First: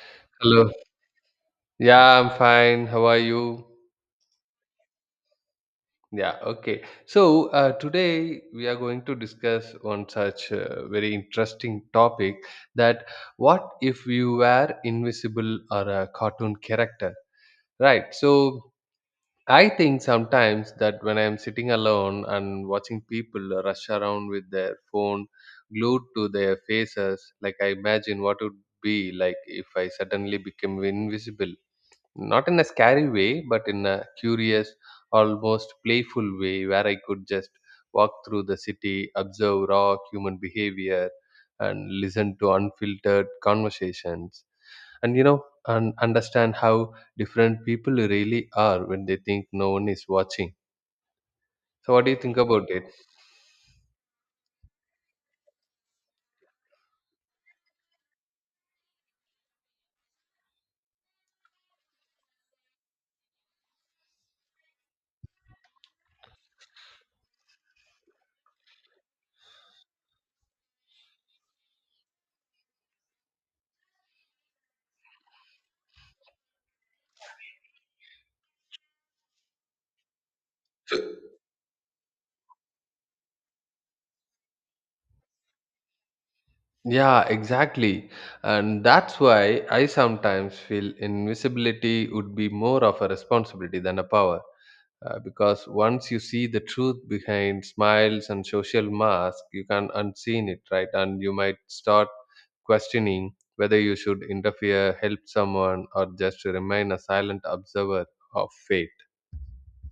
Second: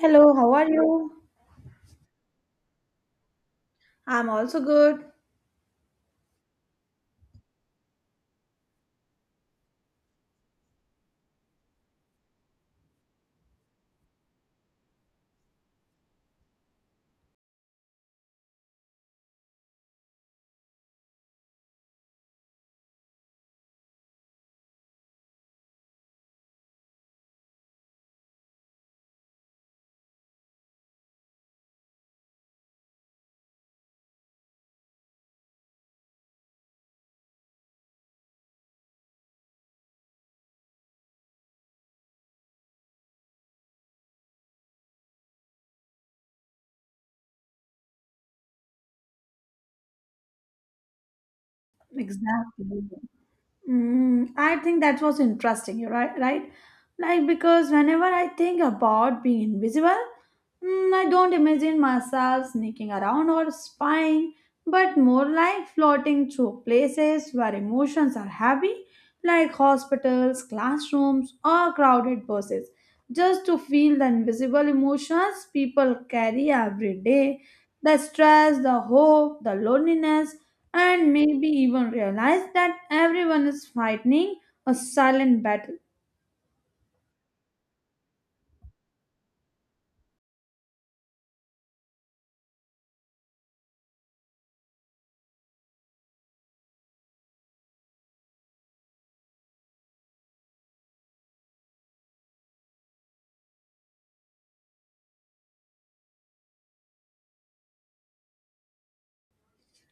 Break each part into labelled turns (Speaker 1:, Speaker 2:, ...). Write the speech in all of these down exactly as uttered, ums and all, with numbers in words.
Speaker 1: Hello, how are
Speaker 2: Hello.
Speaker 1: you?
Speaker 2: Yeah, I'm fine. How are you?
Speaker 1: I'm also good.
Speaker 2: Yeah, okay. So, uh, today we are going to discuss one such uh, very interesting topic that What if you were invisible or a cartoon character, right? So, I think sometimes that when I'm sitting alone and watching people rush around with their phone glued to their faces, like, I imagine what would be like if I suddenly became invisible, not in a scary way but in a curious, almost playful way where I could just walk through the city, observe raw human behavior, and listen to unfiltered conversations and you know and understand how different people really are when they think no one is watching. So what do you think about
Speaker 1: Exactly.
Speaker 2: it?
Speaker 1: Mm, I think that was interesting. You're right, right? Like because whenever I think about being invisible, mm, I don't imagine myself sneaking around or spying, but more like floating through places where emotions are heavy, like hospitals, classrooms, or crowded buses, just to feel the invisible emotions people carry every day, the stress, the hope, the loneliness and maybe even realize that everyone is fighting a silent battle.
Speaker 2: Yeah, exactly. And that's why I sometimes feel invisibility would be more of a responsibility than a power, uh, because once you see the truth behind smiles and social mask, you can unseen it, right? And you might start questioning whether you should interfere, help someone, or just remain a silent observer of fate.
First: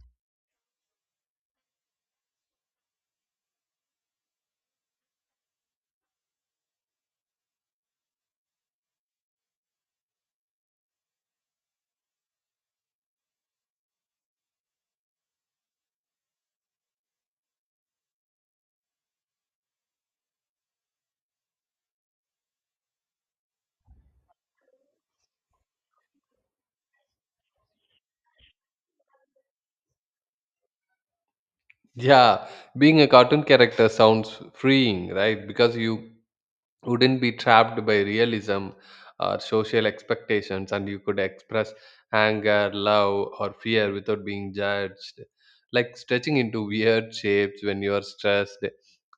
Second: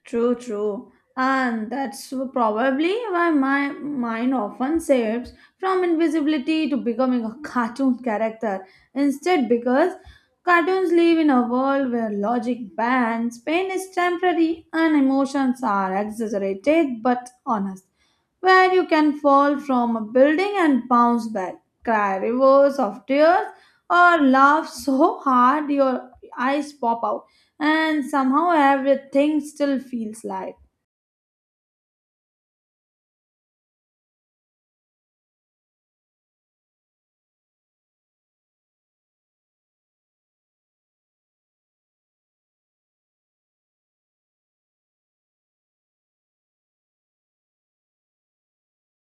Speaker 1: True, true. And that's probably why my mind often shifts from invisibility to becoming a cartoon character. Instead, because cartoons live in a world where logic bans, pain is temporary, and emotions are exaggerated but honest. Where you can fall from a building and bounce back, cry rivers of tears, or laugh so hard your eyes pop out, and somehow everything still feels light.
Speaker 2: Yeah, being a cartoon character sounds freeing, right? Because you wouldn't be trapped by realism or social expectations, and you could express anger, love, or fear without being judged, like stretching into weird shapes when you are stressed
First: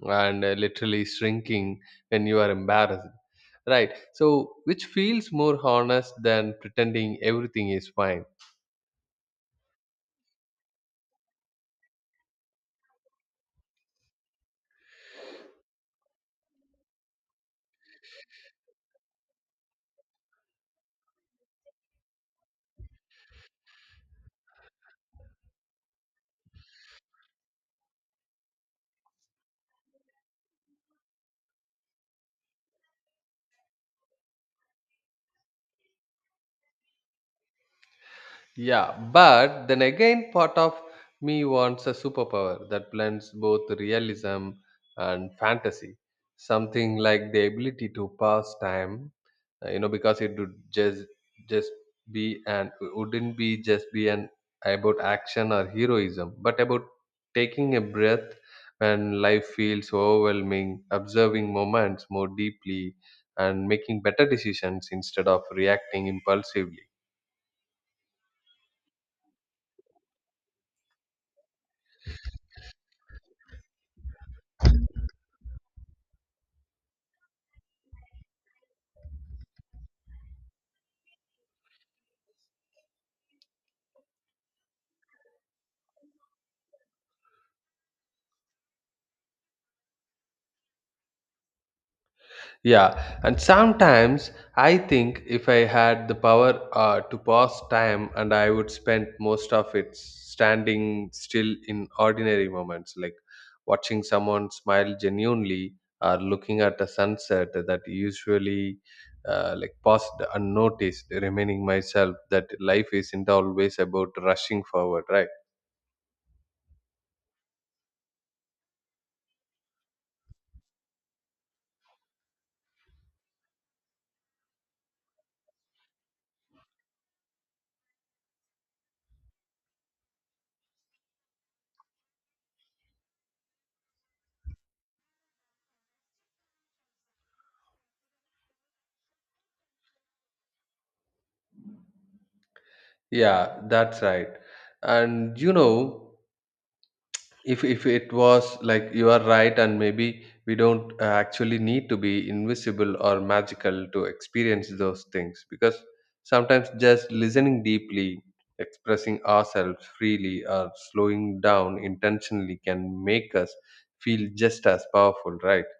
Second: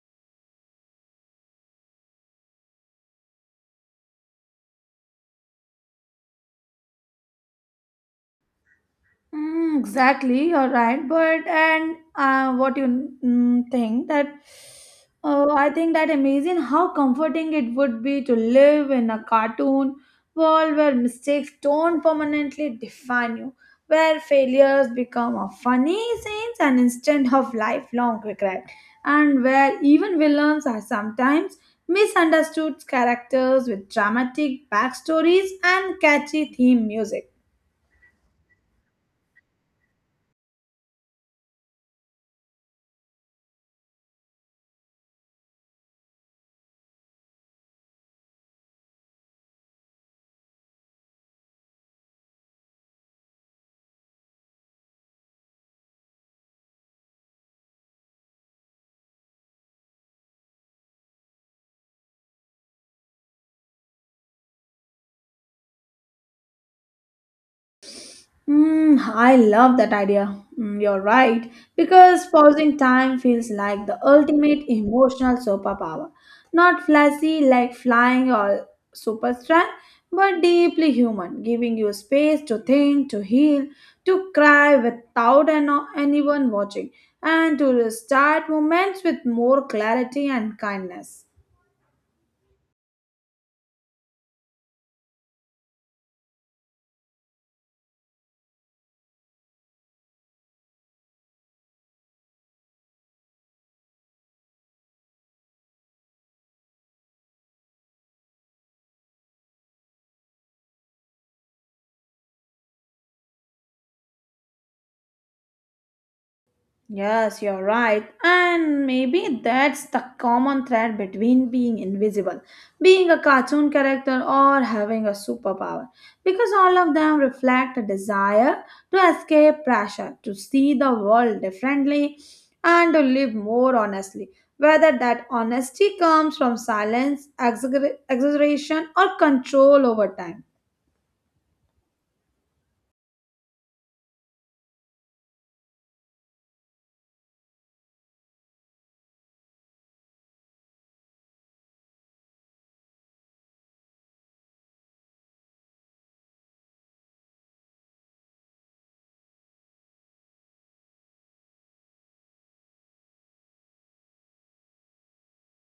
Speaker 2: and uh, literally shrinking when you are embarrassed, right? So which feels more honest than pretending everything is fine.
Speaker 1: Mm, exactly, you're right. But and uh, what you mm, think that uh, I think that amazing how comforting it would be to live in a cartoon world where mistakes don't permanently define you, where failures become a funny scenes and instead of lifelong regret, and where even villains are sometimes misunderstood characters with dramatic backstories and catchy theme music.
Speaker 2: Yeah, but then again, part of me wants a superpower that blends both realism and fantasy. Something like the ability to pass time, uh, you know, because it would just just be, and wouldn't be just be an about action or heroism, but about taking a breath when life feels overwhelming, observing moments more deeply, and making better decisions instead of reacting impulsively.
Speaker 1: Mm, I love that idea. Mm, you're right, because pausing time feels like the ultimate emotional superpower. Not flashy like flying or super strength, but deeply human, giving you space to think, to heal, to cry without an- anyone watching, and to restart moments with more clarity and kindness.
Speaker 2: Yeah, and sometimes I think if I had the power uh, to pause time, and I would spend most of it standing still in ordinary moments, like watching someone smile genuinely or looking at a sunset that usually uh, like passed unnoticed, reminding myself that life isn't always about rushing forward, right?
Speaker 1: Yes, you're right. And maybe that's the common thread between being invisible, being a cartoon character, or having a superpower. Because all of them reflect a desire to escape pressure, to see the world differently, and to live more honestly. Whether that honesty comes from silence, exagger- exaggeration, or control over time.
Speaker 2: Yeah, that's right. And you know, if if it was like you are right, and maybe we don't uh, actually need to be invisible or magical to experience those things, because sometimes just listening deeply, expressing ourselves freely, or slowing down intentionally can make us feel just as powerful, right?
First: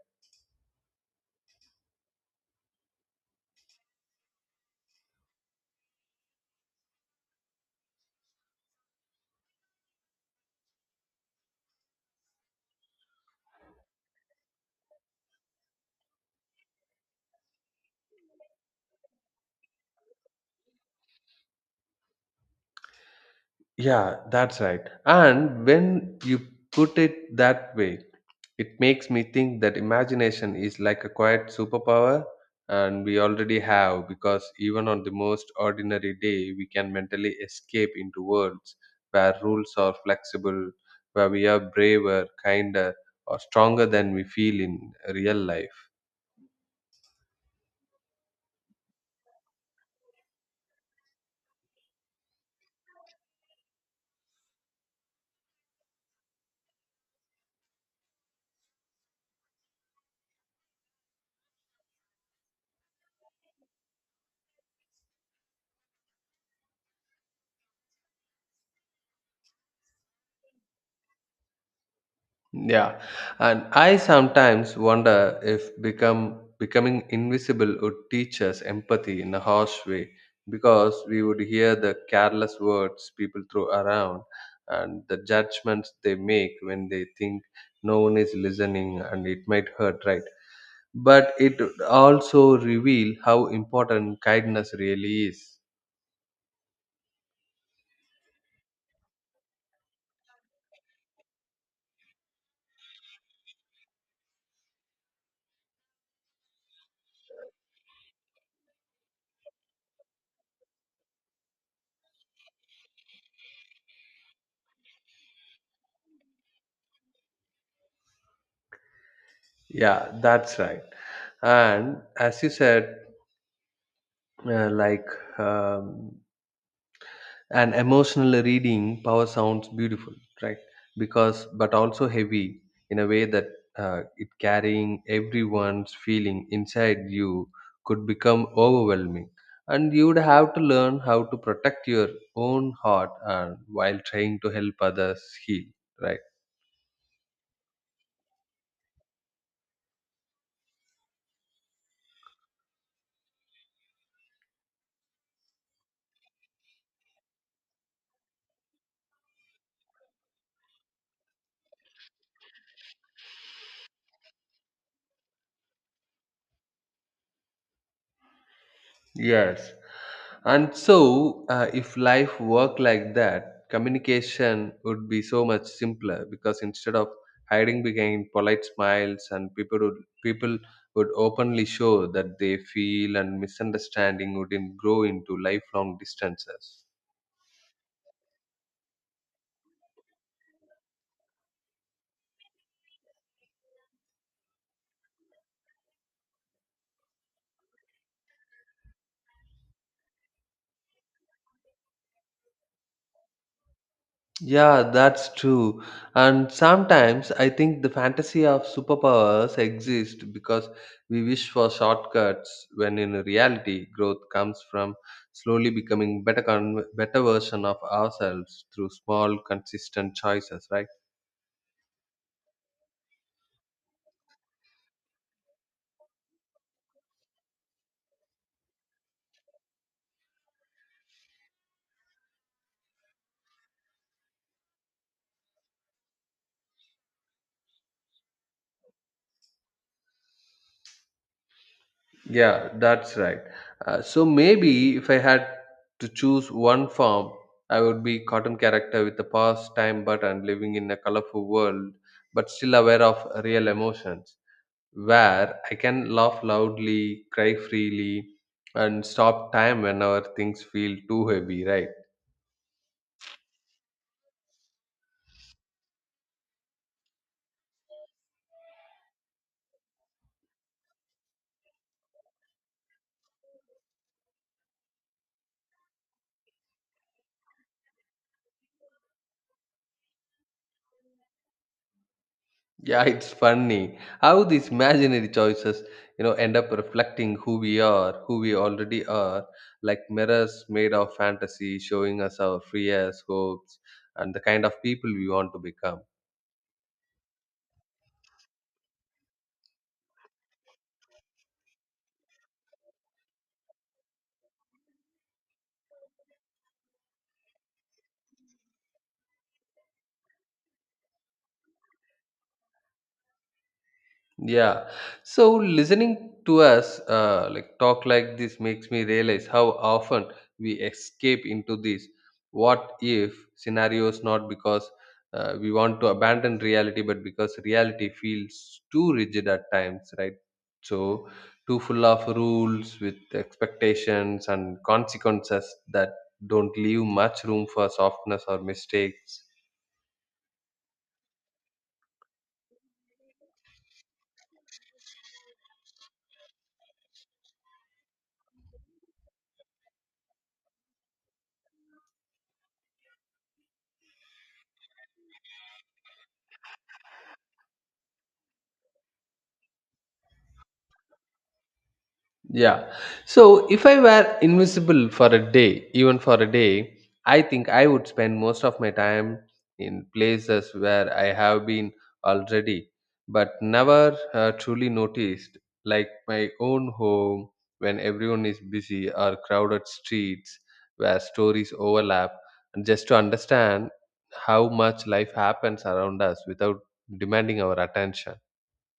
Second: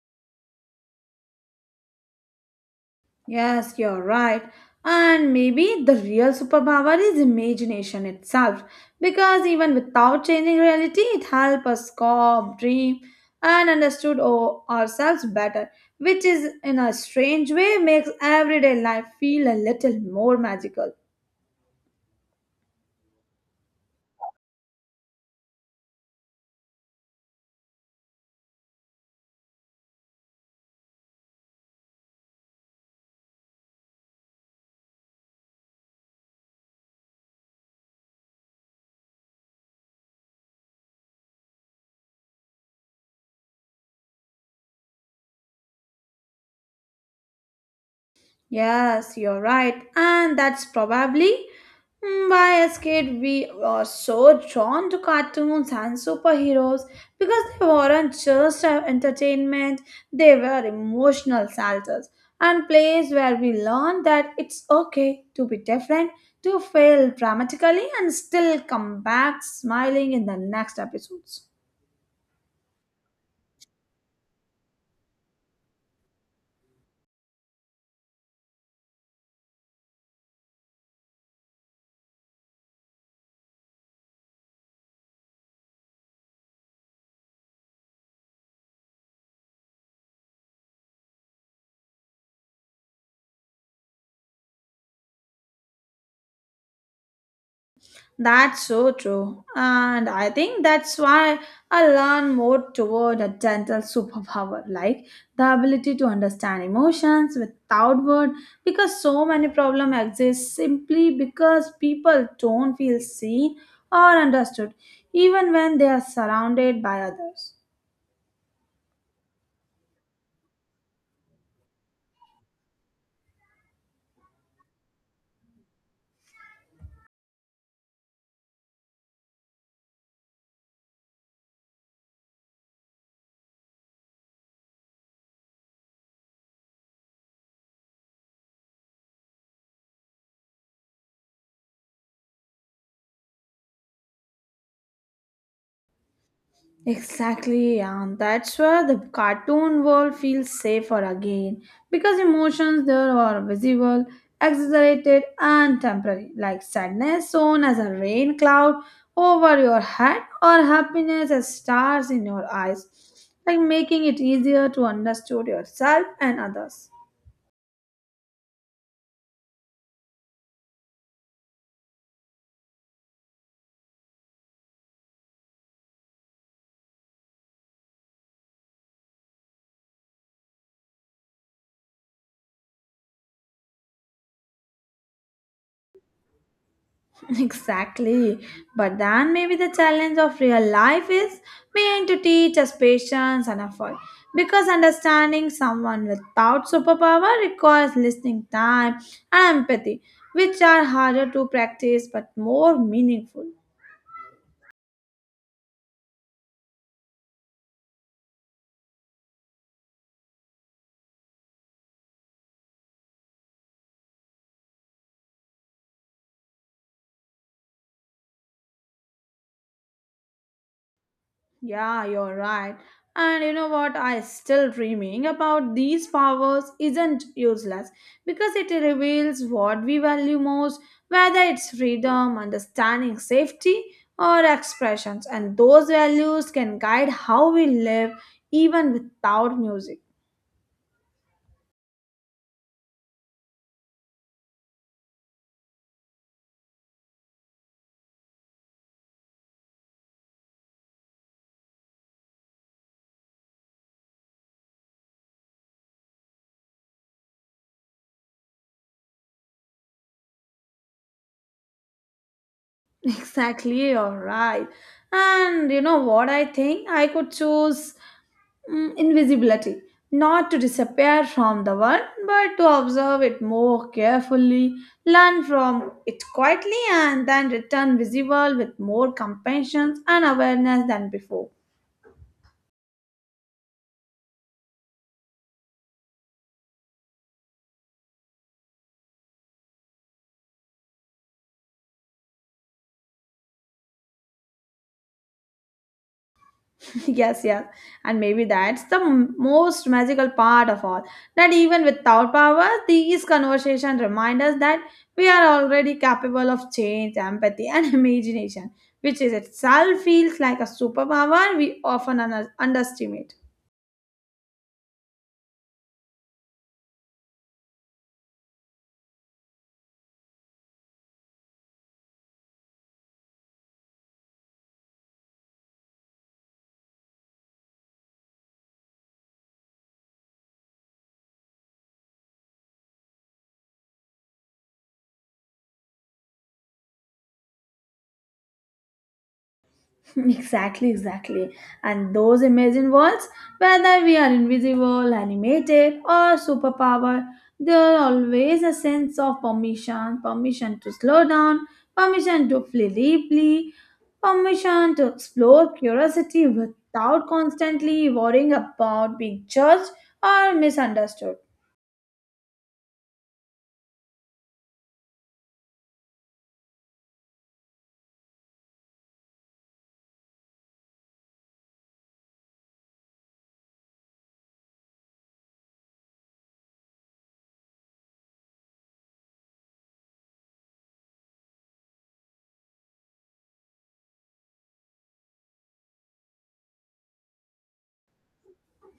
Speaker 1: Yes, you're right. And maybe the real superpower is imagination itself, because even without changing reality, it helps us cope, dream, and understood o- ourselves better, which is in a strange way makes everyday life feel a little more magical.
Speaker 2: Yeah, that's right. And when you put it that way, it makes me think that imagination is like a quiet superpower and we already have, because even on the most ordinary day we can mentally escape into worlds where rules are flexible, where we are braver, kinder, or stronger than we feel in real life.
Speaker 1: Yes, you're right. And that's probably mm, why as kid we were so drawn to cartoons and superheroes because they weren't just uh, entertainment, they were emotional shelters and places where we learned that it's okay to be different, to fail dramatically and still come back smiling in the next episodes.
Speaker 2: Yeah, and I sometimes wonder if become becoming invisible would teach us empathy in a harsh way, because we would hear the careless words people throw around and the judgments they make when they think no one is listening, and it might hurt, right? But it would also reveal how important kindness really is.
Speaker 1: That's so true. And I think that's why I learn more toward a gentle superpower, like the ability to understand emotions without words, because so many problems exist simply because people don't feel seen or understood, even when they are surrounded by others.
Speaker 2: Yeah, that's right. And as you said, uh, like. Um, and emotional reading power sounds beautiful, right? Because, but also heavy in a way that uh, it carrying everyone's feeling inside you could become overwhelming, and you would have to learn how to protect your own heart and while trying to help others heal, right?
Speaker 1: Exactly, and that's where the cartoon world feels safer again because emotions there are visible, exaggerated, and temporary, like sadness sown as a rain cloud over your head or happiness as stars in your eyes, like making it easier to understand yourself and others.
Speaker 2: Yes. And so, uh, if life worked like that, communication would be so much simpler, because instead of hiding behind polite smiles, and people would people would openly show that they feel, and misunderstanding wouldn't grow into lifelong distances.
Speaker 1: Exactly. But then maybe the challenge of real life is being to teach us patience and effort. Because understanding someone without superpower requires listening time and empathy, which are harder to practice but more meaningful.
Speaker 2: Yeah, that's true. And sometimes I think the fantasy of superpowers exists because we wish for shortcuts, when in reality growth comes from slowly becoming better con- better version of ourselves through small consistent choices, right?
Speaker 1: Yeah, you're right. And you know what? I still dreaming about these powers isn't useless because it reveals what we value most, whether it's freedom, understanding, safety, or expressions. And those values can guide how we live even without music.
Speaker 2: Yeah, that's right. Uh, so maybe if I had to choose one form, I would be cartoon character with a pause time button, living in a colorful world but still aware of real emotions, where I can laugh loudly, cry freely, and stop time whenever things feel too heavy, right?
Speaker 1: Exactly, you're right. And you know what I think? I could choose mm, invisibility, not to disappear from the world, but to observe it more carefully, learn from it quietly, and then return visible with more compassion and awareness than before.
Speaker 2: Yeah, it's funny how these imaginary choices, you know, end up reflecting who we are, who we already are, like mirrors made of fantasy, showing us our fears, hopes, and the kind of people we want to become.
Speaker 1: Yes, yes, and maybe that's the m- most magical part of all, that even without power these conversations remind us that we are already capable of change, empathy and imagination, which is itself feels like a superpower we often un- underestimate.
Speaker 2: Yeah. So listening to us uh, like talk like this makes me realize how often we escape into these what if scenarios, not because uh, we want to abandon reality, but because reality feels too rigid at times, right? So too full of rules with expectations and consequences that don't leave much room for softness or mistakes.
Speaker 1: Exactly, exactly. And those imagined worlds, whether we are invisible, animated, or superpower, there are always a sense of permission permission to slow down, permission to feel deeply, permission to explore curiosity without constantly worrying about being judged or misunderstood.
Speaker 2: Yeah. So if I were invisible for a day, even for a day, I think I would spend most of my time in places where I have been already, but never uh, truly noticed, like my own home when everyone is busy, or crowded streets where stories overlap, and just to understand how much life happens around us without demanding our attention.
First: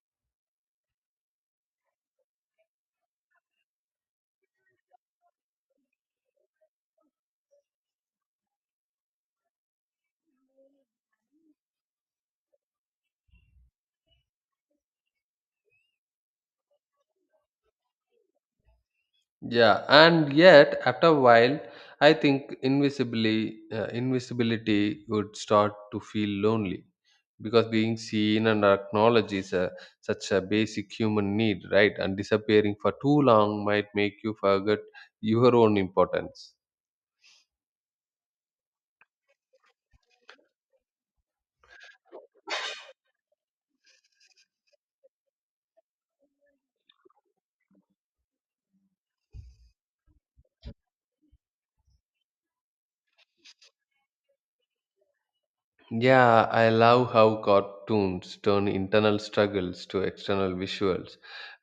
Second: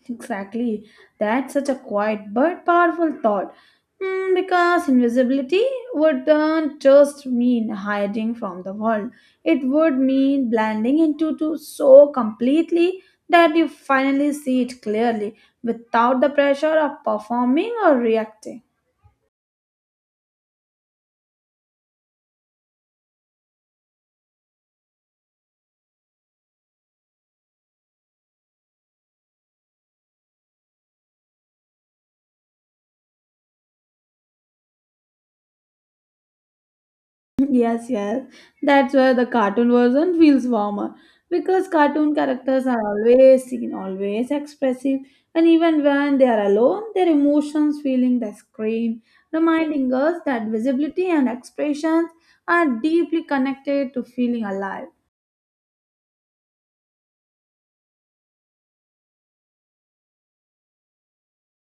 Speaker 1: Exactly. That's such a quiet but powerful thought. Mm, because invisibility wouldn't just mean hiding from the world, it would mean blending into to so completely that you finally see it clearly without the pressure of performing or reacting.
Speaker 2: Yeah, and yet after a while, I think invisibly uh, invisibility would start to feel lonely, because being seen and acknowledged is a, such a basic human need, right? And disappearing for too long might make you forget your own importance.
Speaker 1: Yes, yes. That's where the cartoon version feels warmer because cartoon characters are always seen, always expressive, and even when they are alone, their emotions filling the screen, reminding us that visibility and expressions are deeply connected to feeling alive.
Speaker 2: Yeah, I love how cartoons turn internal struggles to external visuals,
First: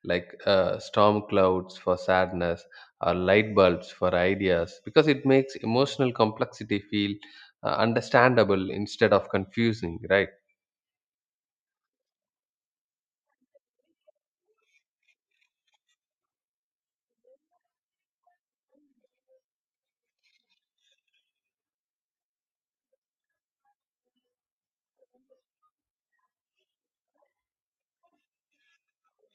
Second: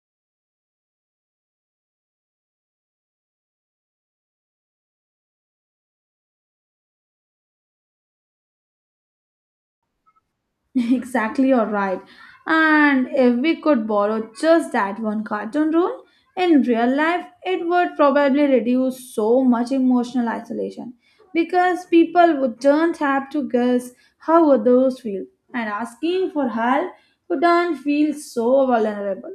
Speaker 2: like uh, storm clouds for sadness or light bulbs for ideas, because it makes emotional complexity feel uh, understandable instead of confusing, right?
Speaker 1: Exactly, you're right. And if we could borrow just that one cartoon rule in real life, it would probably reduce so much emotional isolation because people wouldn't do have to guess how others feel, and asking for help wouldn't feel so vulnerable.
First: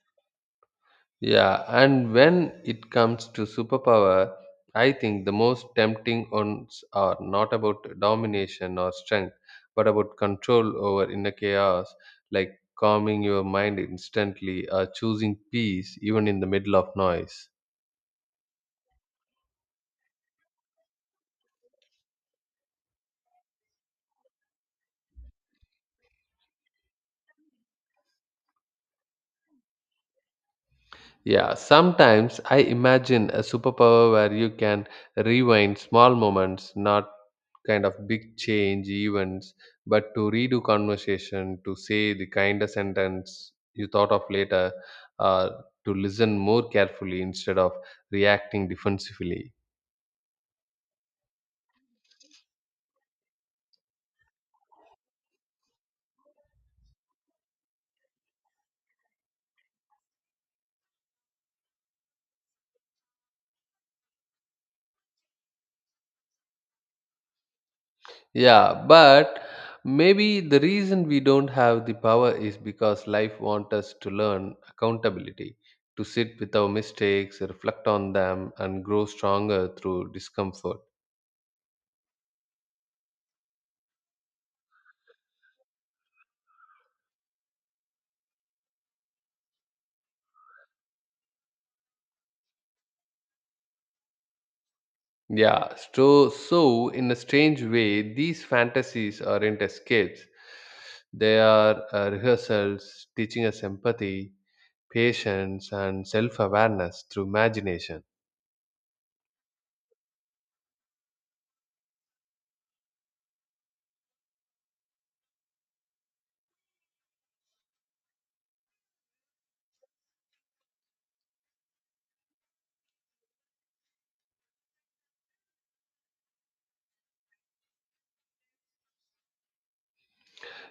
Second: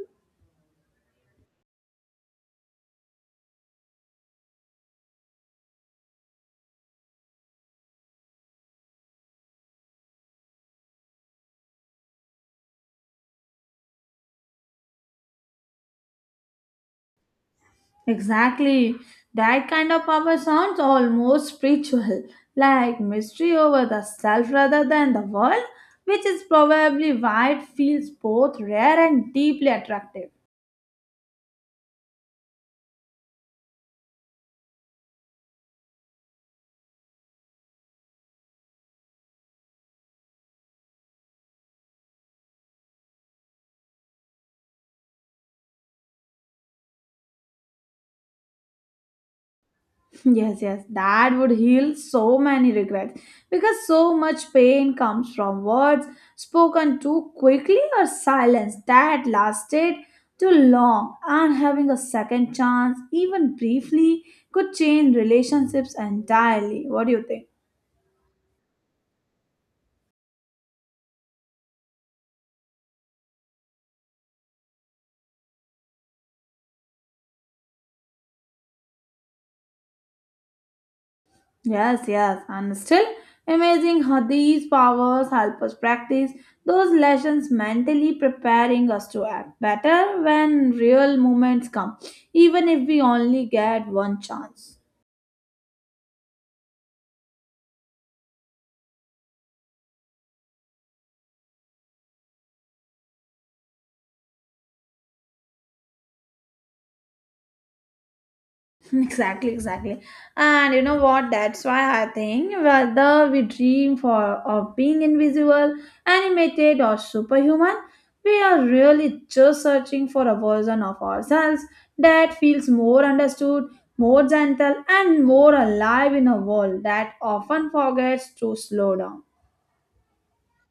Speaker 2: Yeah, and when it comes to superpower, I think the most tempting ones are not about domination or strength, but about control over inner chaos, like calming your mind instantly or choosing peace even in the middle of noise.
Speaker 1: Exactly. That kind of power sounds almost spiritual, like mystery over the self rather than the world, which is probably why it feels both rare and deeply attractive.
Speaker 2: Yeah, sometimes I imagine a superpower where you can rewind small moments, not kind of big change events, but to redo conversation, to say the kind of sentence you thought of later, uh, to listen more carefully instead of reacting defensively.
Speaker 1: Yes, yes, that would heal so many regrets because so much pain comes from words spoken too quickly or silence that lasted too long, and having a second chance, even briefly, could change relationships entirely. What do you think?
Speaker 2: Yeah, but maybe the reason we don't have the power is because life wants us to learn accountability, to sit with our mistakes, reflect on them, and grow stronger through discomfort.
Speaker 1: Yes, yes, and still amazing how these powers help us practice those lessons mentally, preparing us to act better when real moments come, even if we only get one chance.
Speaker 2: Yeah, so, so in a strange way, these fantasies aren't escapes. They are uh, rehearsals teaching us empathy, patience, and self awareness through imagination.
Speaker 1: Exactly, exactly. And you know what? That's why I think whether we dream for of being invisible, animated, or superhuman, we are really just searching for a version of ourselves that feels more understood, more gentle, and more alive in a world that often forgets to slow down.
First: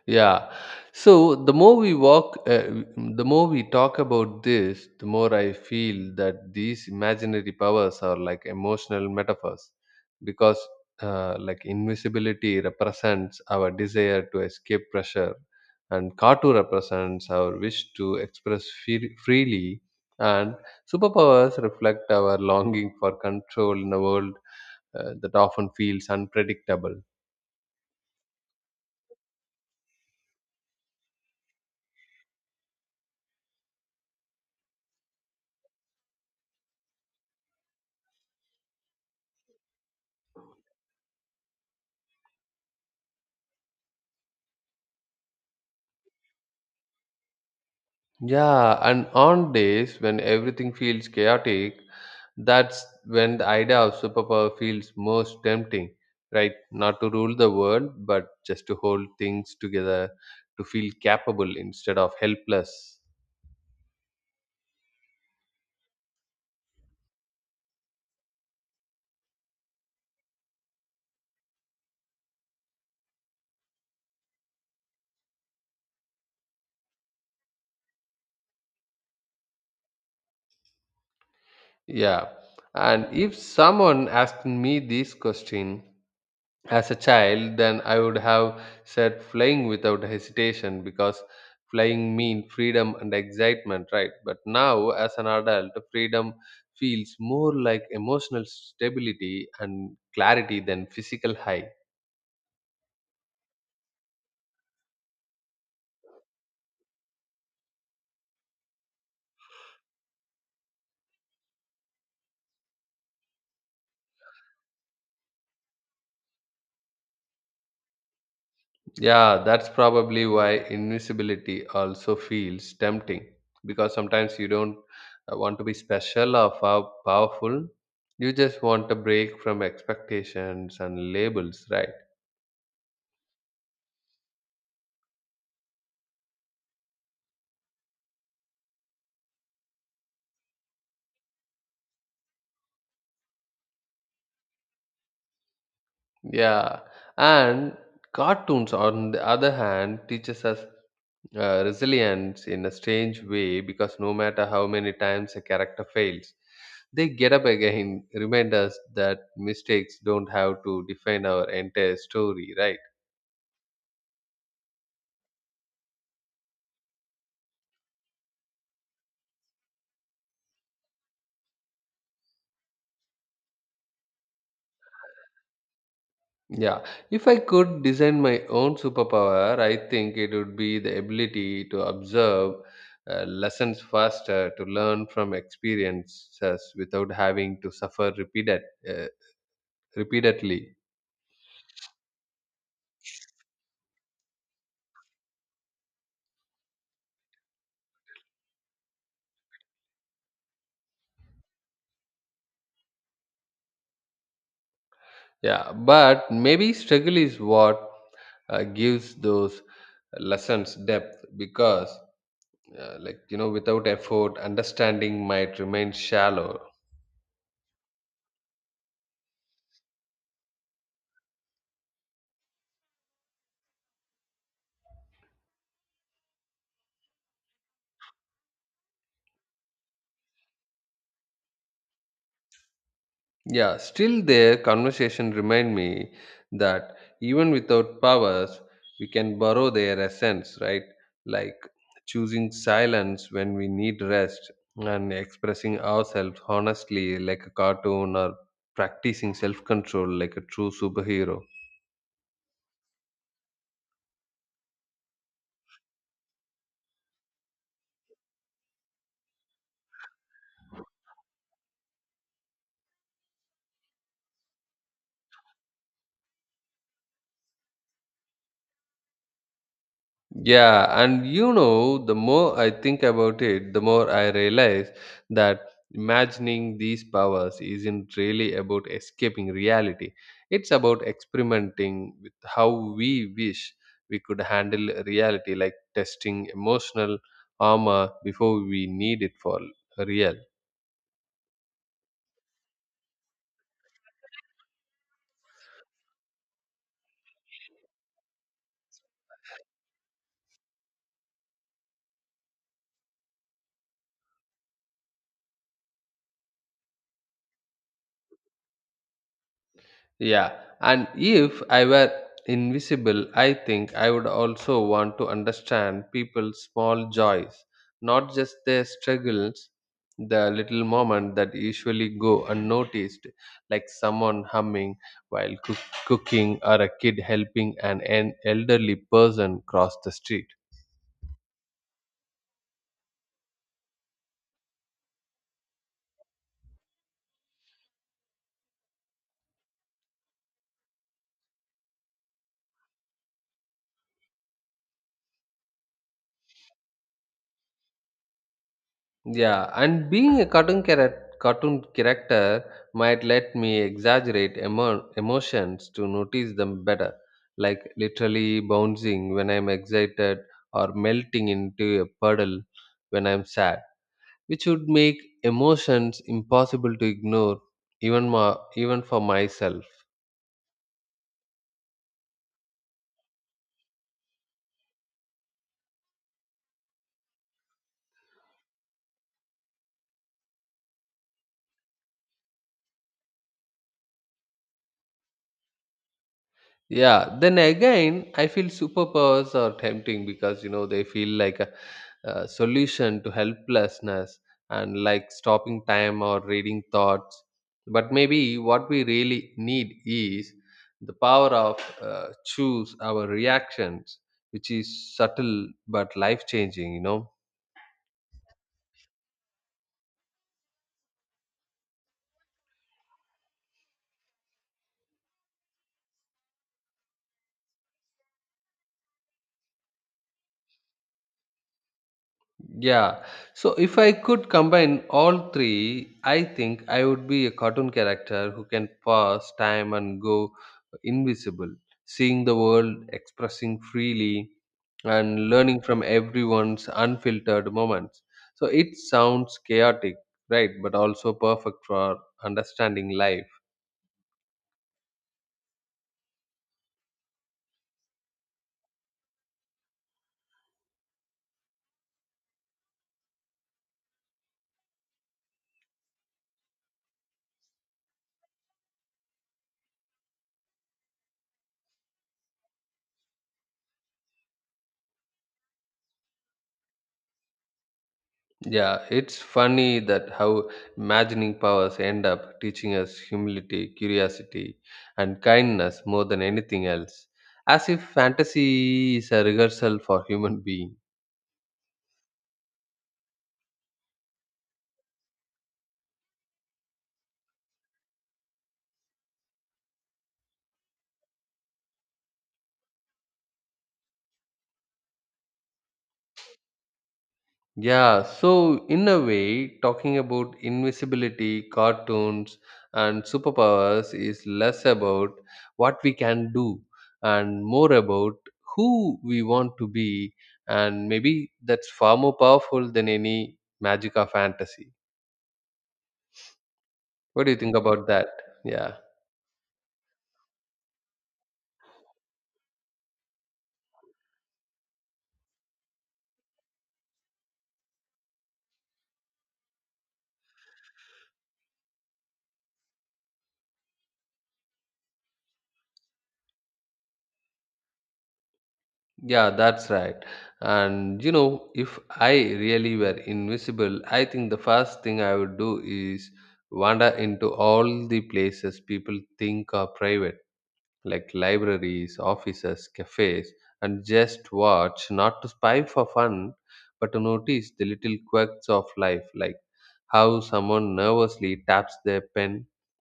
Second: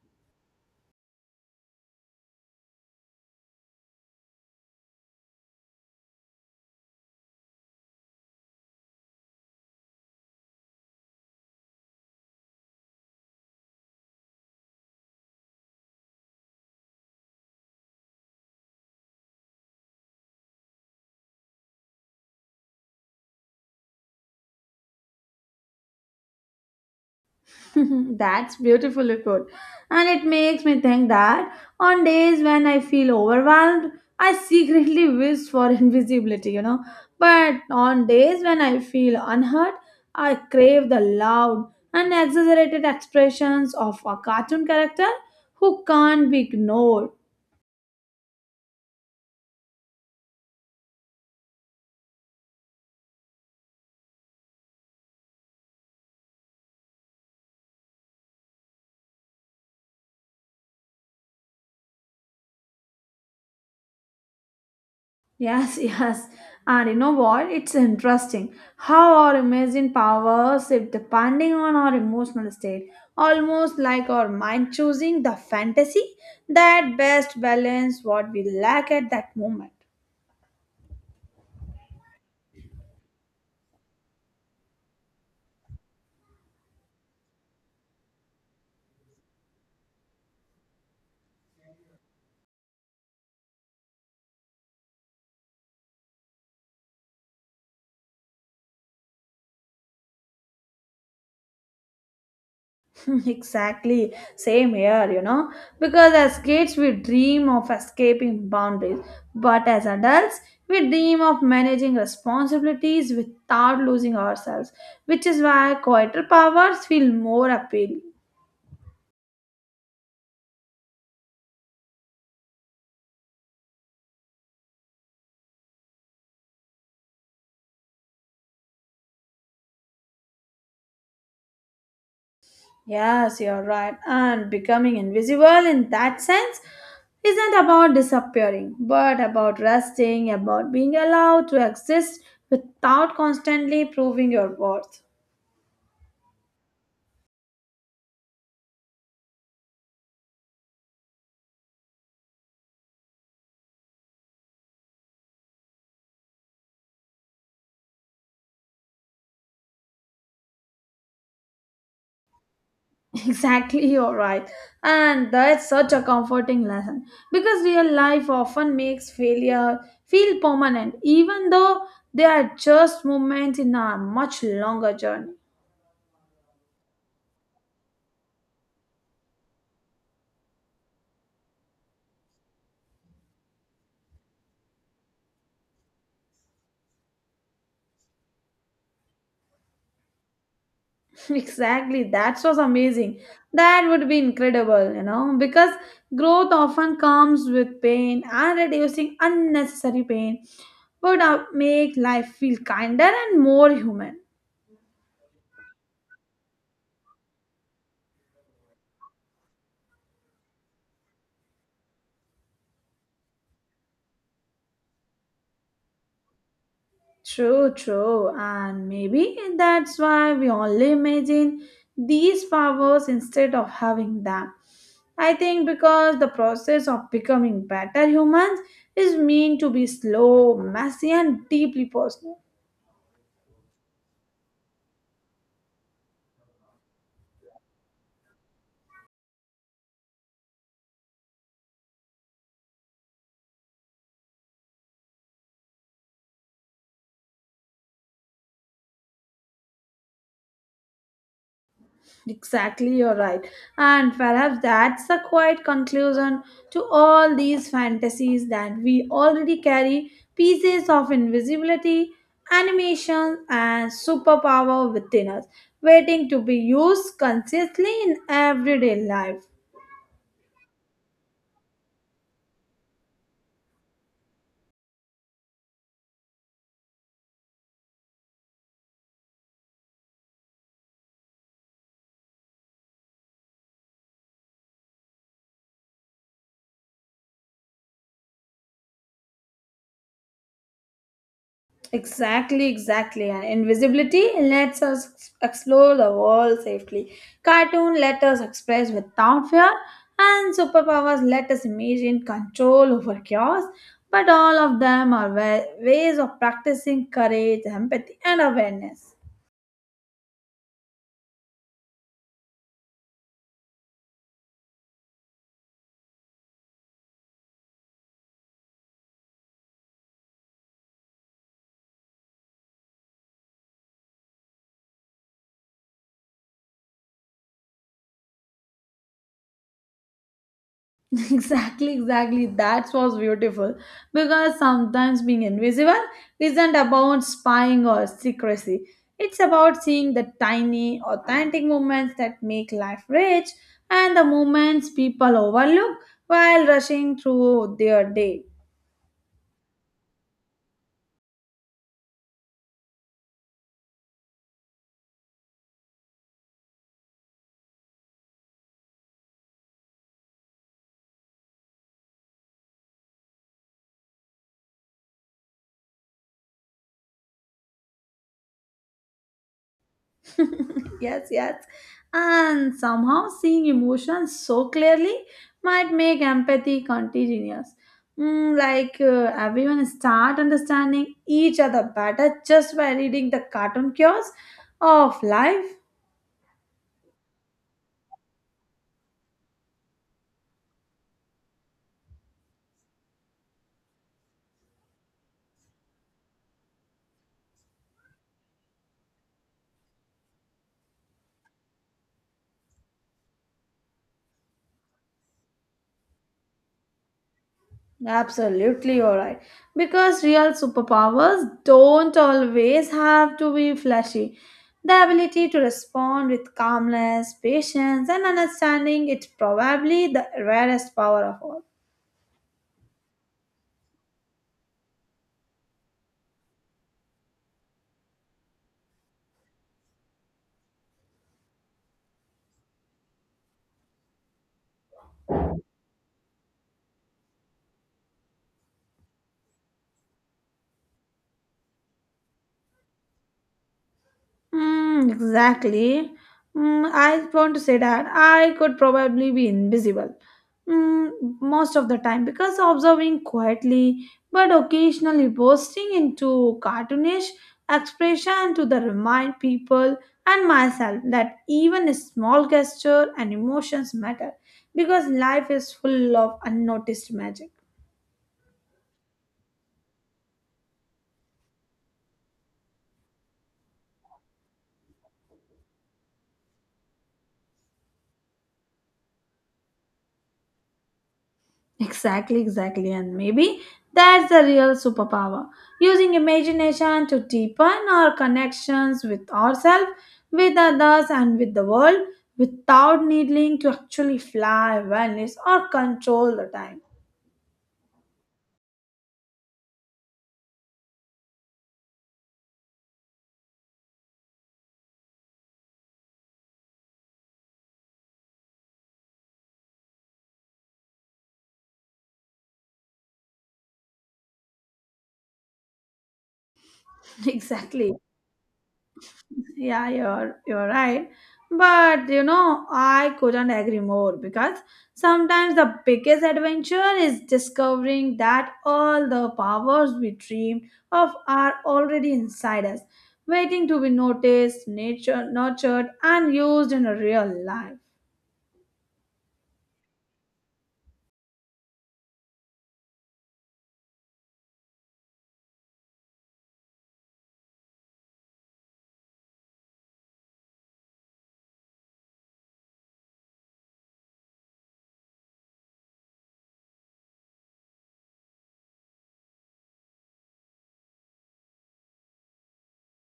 Speaker 2: Yeah. So the more we walk, uh, w- the more we talk about this, the more I feel that these imaginary powers are like emotional metaphors because, uh, like, invisibility represents our desire to escape pressure, and Katu represents our wish to express free- freely, and superpowers reflect our longing for control in a world uh, that often feels unpredictable.
Speaker 1: That's beautifully put. And it makes me think that on days when I feel overwhelmed, I secretly wish for invisibility, you know. But on days when I feel unheard, I crave the loud and exaggerated expressions of a cartoon character who can't be ignored.
Speaker 2: Yeah, and on days when everything feels chaotic, that's when the idea of superpower feels most tempting, right? Not to rule the world, but just to hold things together, to feel capable instead of helpless.
Speaker 1: Yes, yes. And you know what? It's interesting how our imagined power shift depending on our emotional state, almost like our mind choosing the fantasy that best balance what we lack at that moment.
Speaker 2: Yeah. And if someone asked me this question, as a child, then I would have said flying without hesitation, because flying mean freedom and excitement, right? But now as an adult, freedom feels more like emotional stability and clarity than physical high.
Speaker 1: Exactly. Same here, you know. Because as kids, we dream of escaping boundaries, but as adults, we dream of managing responsibilities without losing ourselves, which is why quieter powers feel more appealing.
Speaker 2: Yeah, that's probably why invisibility also feels tempting, because sometimes you don't uh, want to be special or pow- powerful, you just want a break from expectations and labels, right?
Speaker 1: Yes, you're right. And becoming invisible in that sense isn't about disappearing, but about resting, about being allowed to exist without constantly proving your worth.
Speaker 2: Yeah, and cartoons, on the other hand, teaches us uh, resilience in a strange way, because no matter how many times a character fails, they get up again, remind us that mistakes don't have to define our entire story, right?
Speaker 1: Exactly, you're right. And that's such a comforting lesson because real life often makes failure feel permanent, even though they are just moments in a much longer journey.
Speaker 2: Yeah, if I could design my own superpower, I think it would be the ability to observe uh, lessons faster, to learn from experiences without having to suffer repeated, uh, repeatedly.
Speaker 1: Exactly, that was amazing. That would be incredible, you know, because growth often comes with pain and reducing unnecessary pain would uh, make life feel kinder and more human.
Speaker 2: Yeah, but maybe struggle is what uh, gives those lessons depth, because, uh, like, you know, without effort, understanding might remain shallow.
Speaker 1: True, true, and maybe that's why we only imagine these powers instead of having them. I think because the process of becoming better humans is meant to be slow, messy, and deeply personal.
Speaker 2: Yeah, still their conversation remind me that even without powers, we can borrow their essence, right? Like choosing silence when we need rest, and expressing ourselves honestly like a cartoon, or practicing self-control like a true superhero.
Speaker 1: Exactly, you're right. And perhaps that's a quiet conclusion to all these fantasies that we already carry pieces of invisibility, animation, and superpower within us, waiting to be used consciously in everyday life.
Speaker 2: Yeah, and you know, the more I think about it, the more I realize that imagining these powers isn't really about escaping reality. It's about experimenting with how we wish we could handle reality, like testing emotional armor before we need it for real.
Speaker 1: Exactly, exactly. And invisibility lets us explore the world safely. Cartoon let us express without fear, and superpowers let us imagine control over chaos. But all of them are wa- ways of practicing courage, empathy, and awareness.
Speaker 2: Yeah, and if I were invisible, I think I would also want to understand people's small joys, not just their struggles, the little moment that usually go unnoticed, like someone humming while cook- cooking, or a kid helping an, an elderly person cross the street.
Speaker 1: Exactly, exactly. That was beautiful. Because sometimes being invisible isn't about spying or secrecy. It's about seeing the tiny, authentic moments that make life rich and the moments people overlook while rushing through their day.
Speaker 2: Yeah, and being a cartoon character, cartoon character might let me exaggerate emo- emotions to notice them better, like literally bouncing when I'm excited or melting into a puddle when I'm sad, which would make emotions impossible to ignore even more, even for myself.
Speaker 1: Yes, yes. And somehow seeing emotions so clearly might make empathy contagious. Mm, like uh, everyone start understanding each other better just by reading the cartoon cures of life.
Speaker 2: Yeah, then again, I feel superpowers are tempting because you know they feel like a, a solution to helplessness and like stopping time or reading thoughts. But maybe what we really need is the power of uh, choose our reactions, which is subtle but life changing, you know.
Speaker 1: Absolutely alright. Because real superpowers don't always have to be flashy. The ability to respond with calmness, patience, and understanding is probably the rarest power of all.
Speaker 2: Yeah. So if I could combine all three, I think I would be a cartoon character who can pause time and go invisible, seeing the world, expressing freely, and learning from everyone's unfiltered moments. So it sounds chaotic, right? But also perfect for understanding life.
Speaker 1: Mm, exactly. Mm, I want to say that I could probably be invisible mm, most of the time because observing quietly but occasionally bursting into cartoonish expression to the remind people and myself that even a small gesture and emotions matter because life is full of unnoticed magic.
Speaker 2: Yeah, it's funny that how imagining powers end up teaching us humility, curiosity, and kindness more than anything else, as if fantasy is a rehearsal for human being.
Speaker 1: Exactly, exactly. And maybe that's the real superpower. Using imagination to deepen our connections with ourselves, with others, and with the world without needing to actually fly, vanish, or control the time.
Speaker 2: Yeah, so in a way, talking about invisibility, cartoons, and superpowers is less about what we can do and more about who we want to be, and maybe that's far more powerful than any magic or fantasy. What do you think
Speaker 1: Exactly.
Speaker 2: about that? Yeah,
Speaker 1: Yeah, you're you're right. But you know, I couldn't agree more because sometimes the biggest adventure is discovering that all the powers we dreamed of are already inside us, waiting to be noticed, nature nurtured, and used in a real life.
Speaker 2: yeah, that's right. And you know, if I really were invisible, I think the first thing I would do is wander into all the places people think are private, like libraries, offices, cafes, and just watch, not to spy for fun, but to notice the little quirks of life, like how someone nervously taps their pen,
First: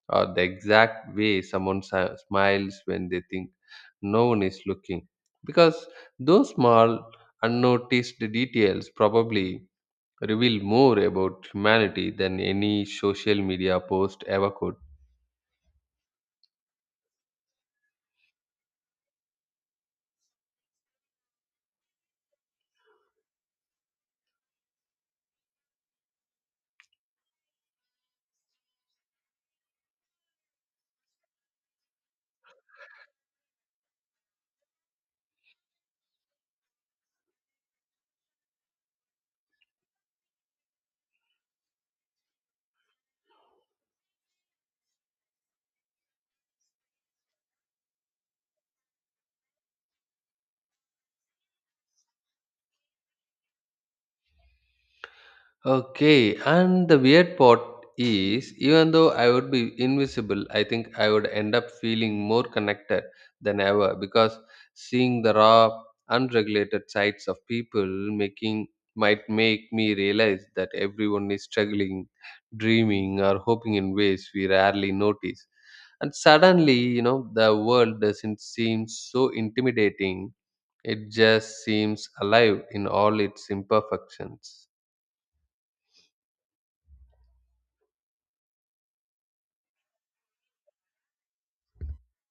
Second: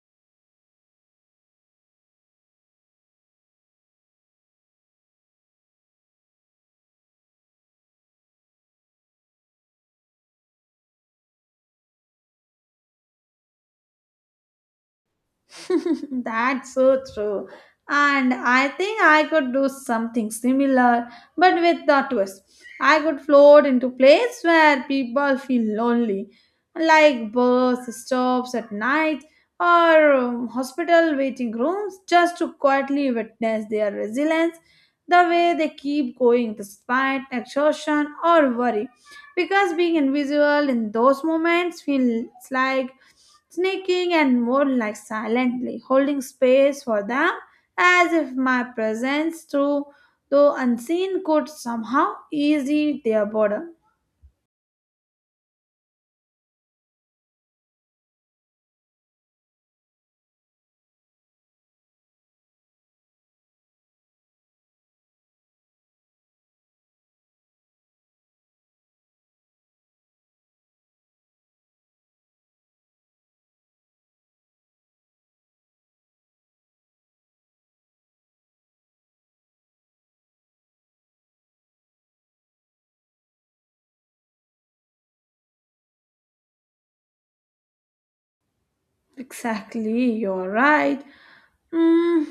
Speaker 2: or the exact way someone si- smiles when they think no one is looking. Because those small, unnoticed details probably reveal more about humanity than any social media post ever could.
Speaker 1: That's so true. And I think I could do something similar, but with the twist. I could float into place where people feel lonely, like bus stops at night or um, hospital waiting rooms, just to quietly witness their resilience, the way they keep going despite exhaustion or worry. Because being invisible in those moments feels like sneaking and more like silently holding space for them as if my presence through though unseen could somehow ease their boredom.
Speaker 2: Okay, and the weird part is, even though I would be invisible, I think I would end up feeling more connected than ever because seeing the raw, unregulated sides of people making might make me realize that everyone is struggling, dreaming, or hoping in ways we rarely notice. And suddenly, you know, the world doesn't seem so intimidating. It just seems alive in all its imperfections.
Speaker 1: Exactly, you're right. mm,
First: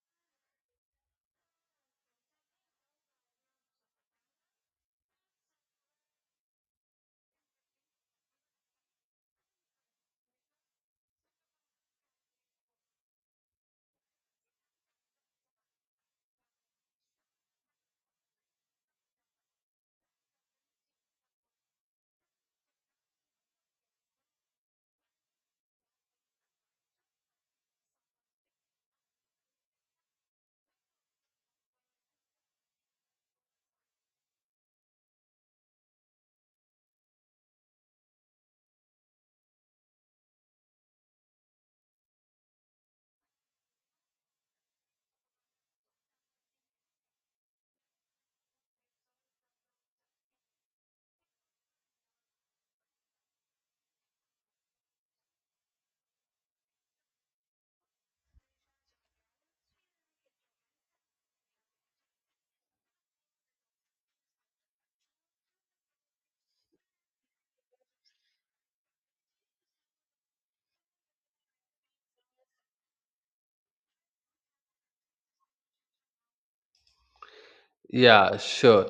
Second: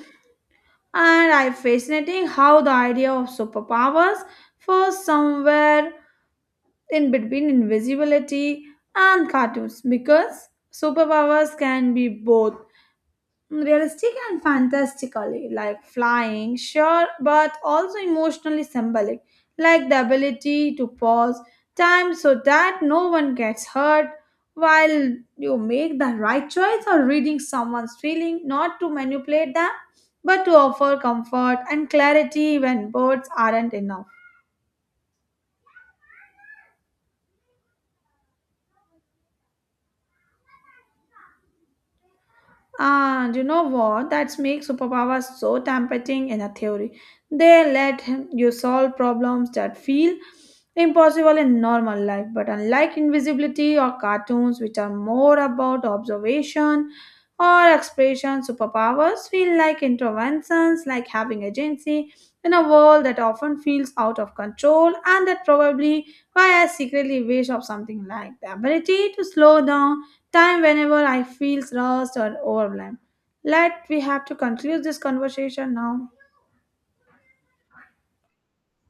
Speaker 1: and I fascinating how the idea of superpowers falls somewhere in between invisibility and cartoons because superpowers can be both realistic and fantastically, like flying, sure, but also emotionally symbolic, like the ability to pause time so that no one gets hurt while you make the right choice or reading someone's feeling, not to manipulate them, but to offer comfort and clarity when words aren't enough. And you know what? That makes superpowers so tempting in a theory. They let him- you solve problems that feel impossible in normal life, but unlike invisibility or cartoons, which are more about observation or expression, superpowers feel like interventions, like having agency in a world that often feels out of control, and that probably why I secretly wish of something like the ability to slow down time whenever I feel lost or overwhelmed. Let we have to conclude this conversation now.
Speaker 2: Yeah, sure.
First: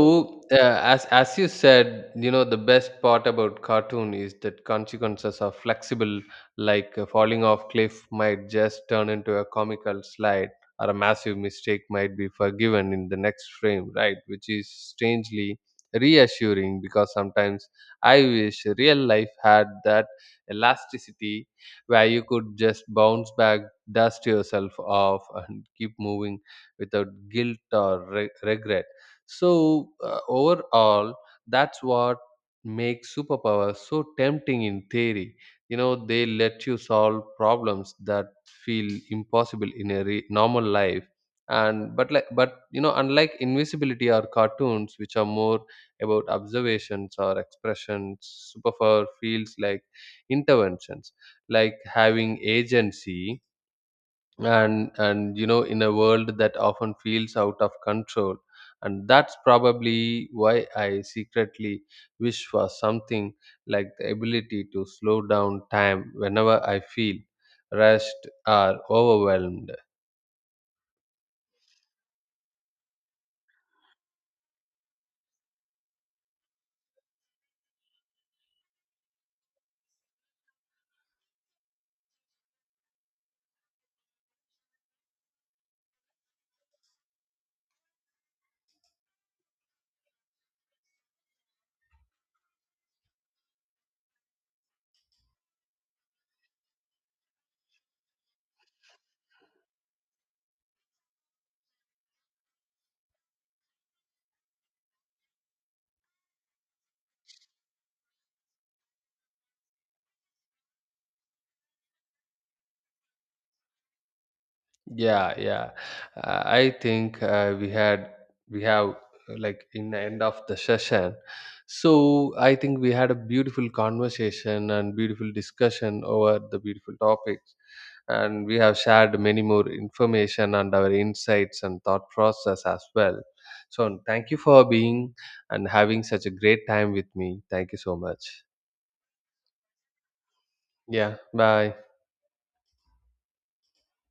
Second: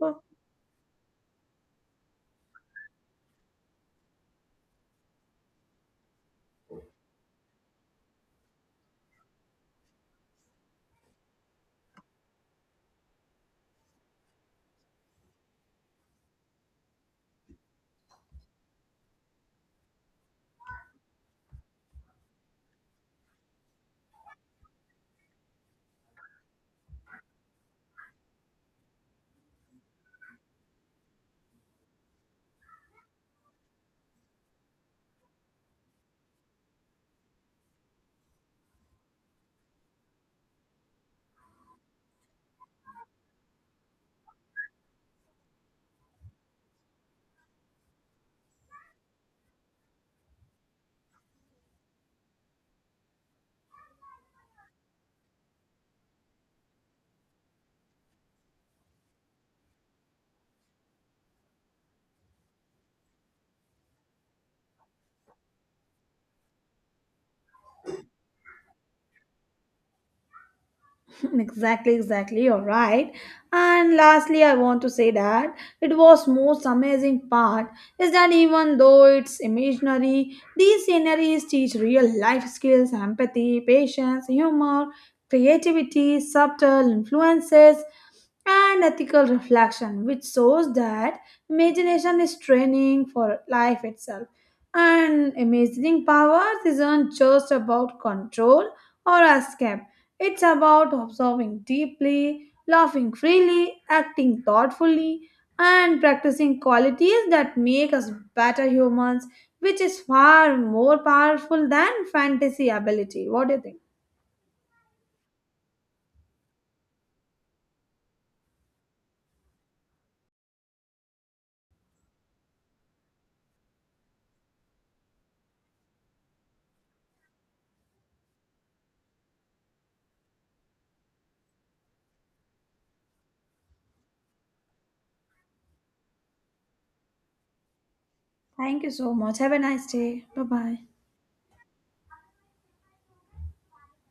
Speaker 1: Oh,
Speaker 2: uh, as as you said, you know, the best part about cartoon is that consequences are flexible. Like uh, falling off cliff might just turn into a comical slide, or a massive mistake might be forgiven in the next frame, right? Which is strangely reassuring because sometimes I wish real life had that elasticity where you could just bounce back, dust yourself off, and keep moving without guilt or re- regret. So uh, overall, that's what makes superpowers so tempting in theory. You know, they let you solve problems that feel impossible in a re- normal life. And but like but you know, unlike invisibility or cartoons, which are more about observations or expressions, superpower feels like interventions, like having agency and and you know, in a world that often feels out of control. And that's probably why I secretly wish for something like the ability to slow down time whenever I feel rushed or overwhelmed.
Speaker 1: exactly, exactly. You're right. And lastly, I want to say that it was most amazing part is that even though it's imaginary, these sceneries teach real life skills, empathy, patience, humor, creativity, subtle influences, and ethical reflection, which shows that imagination is training for life itself. And imagining powers isn't just about control or escape, it's about observing deeply, laughing freely, acting thoughtfully, and practicing qualities that make us better humans, which is far more powerful than fantasy ability. What do you think?
Speaker 2: Yeah, yeah. Uh, I think uh, we had we have uh, like, in the end of the session, so I think we had a beautiful conversation and beautiful discussion over the beautiful topics, and we have shared many more information and our insights and thought process as well. So thank you for being and having such a great time with me. Thank you so much.
Speaker 1: Thank you so much. Have a nice day. Bye bye.
Speaker 2: Yeah, bye.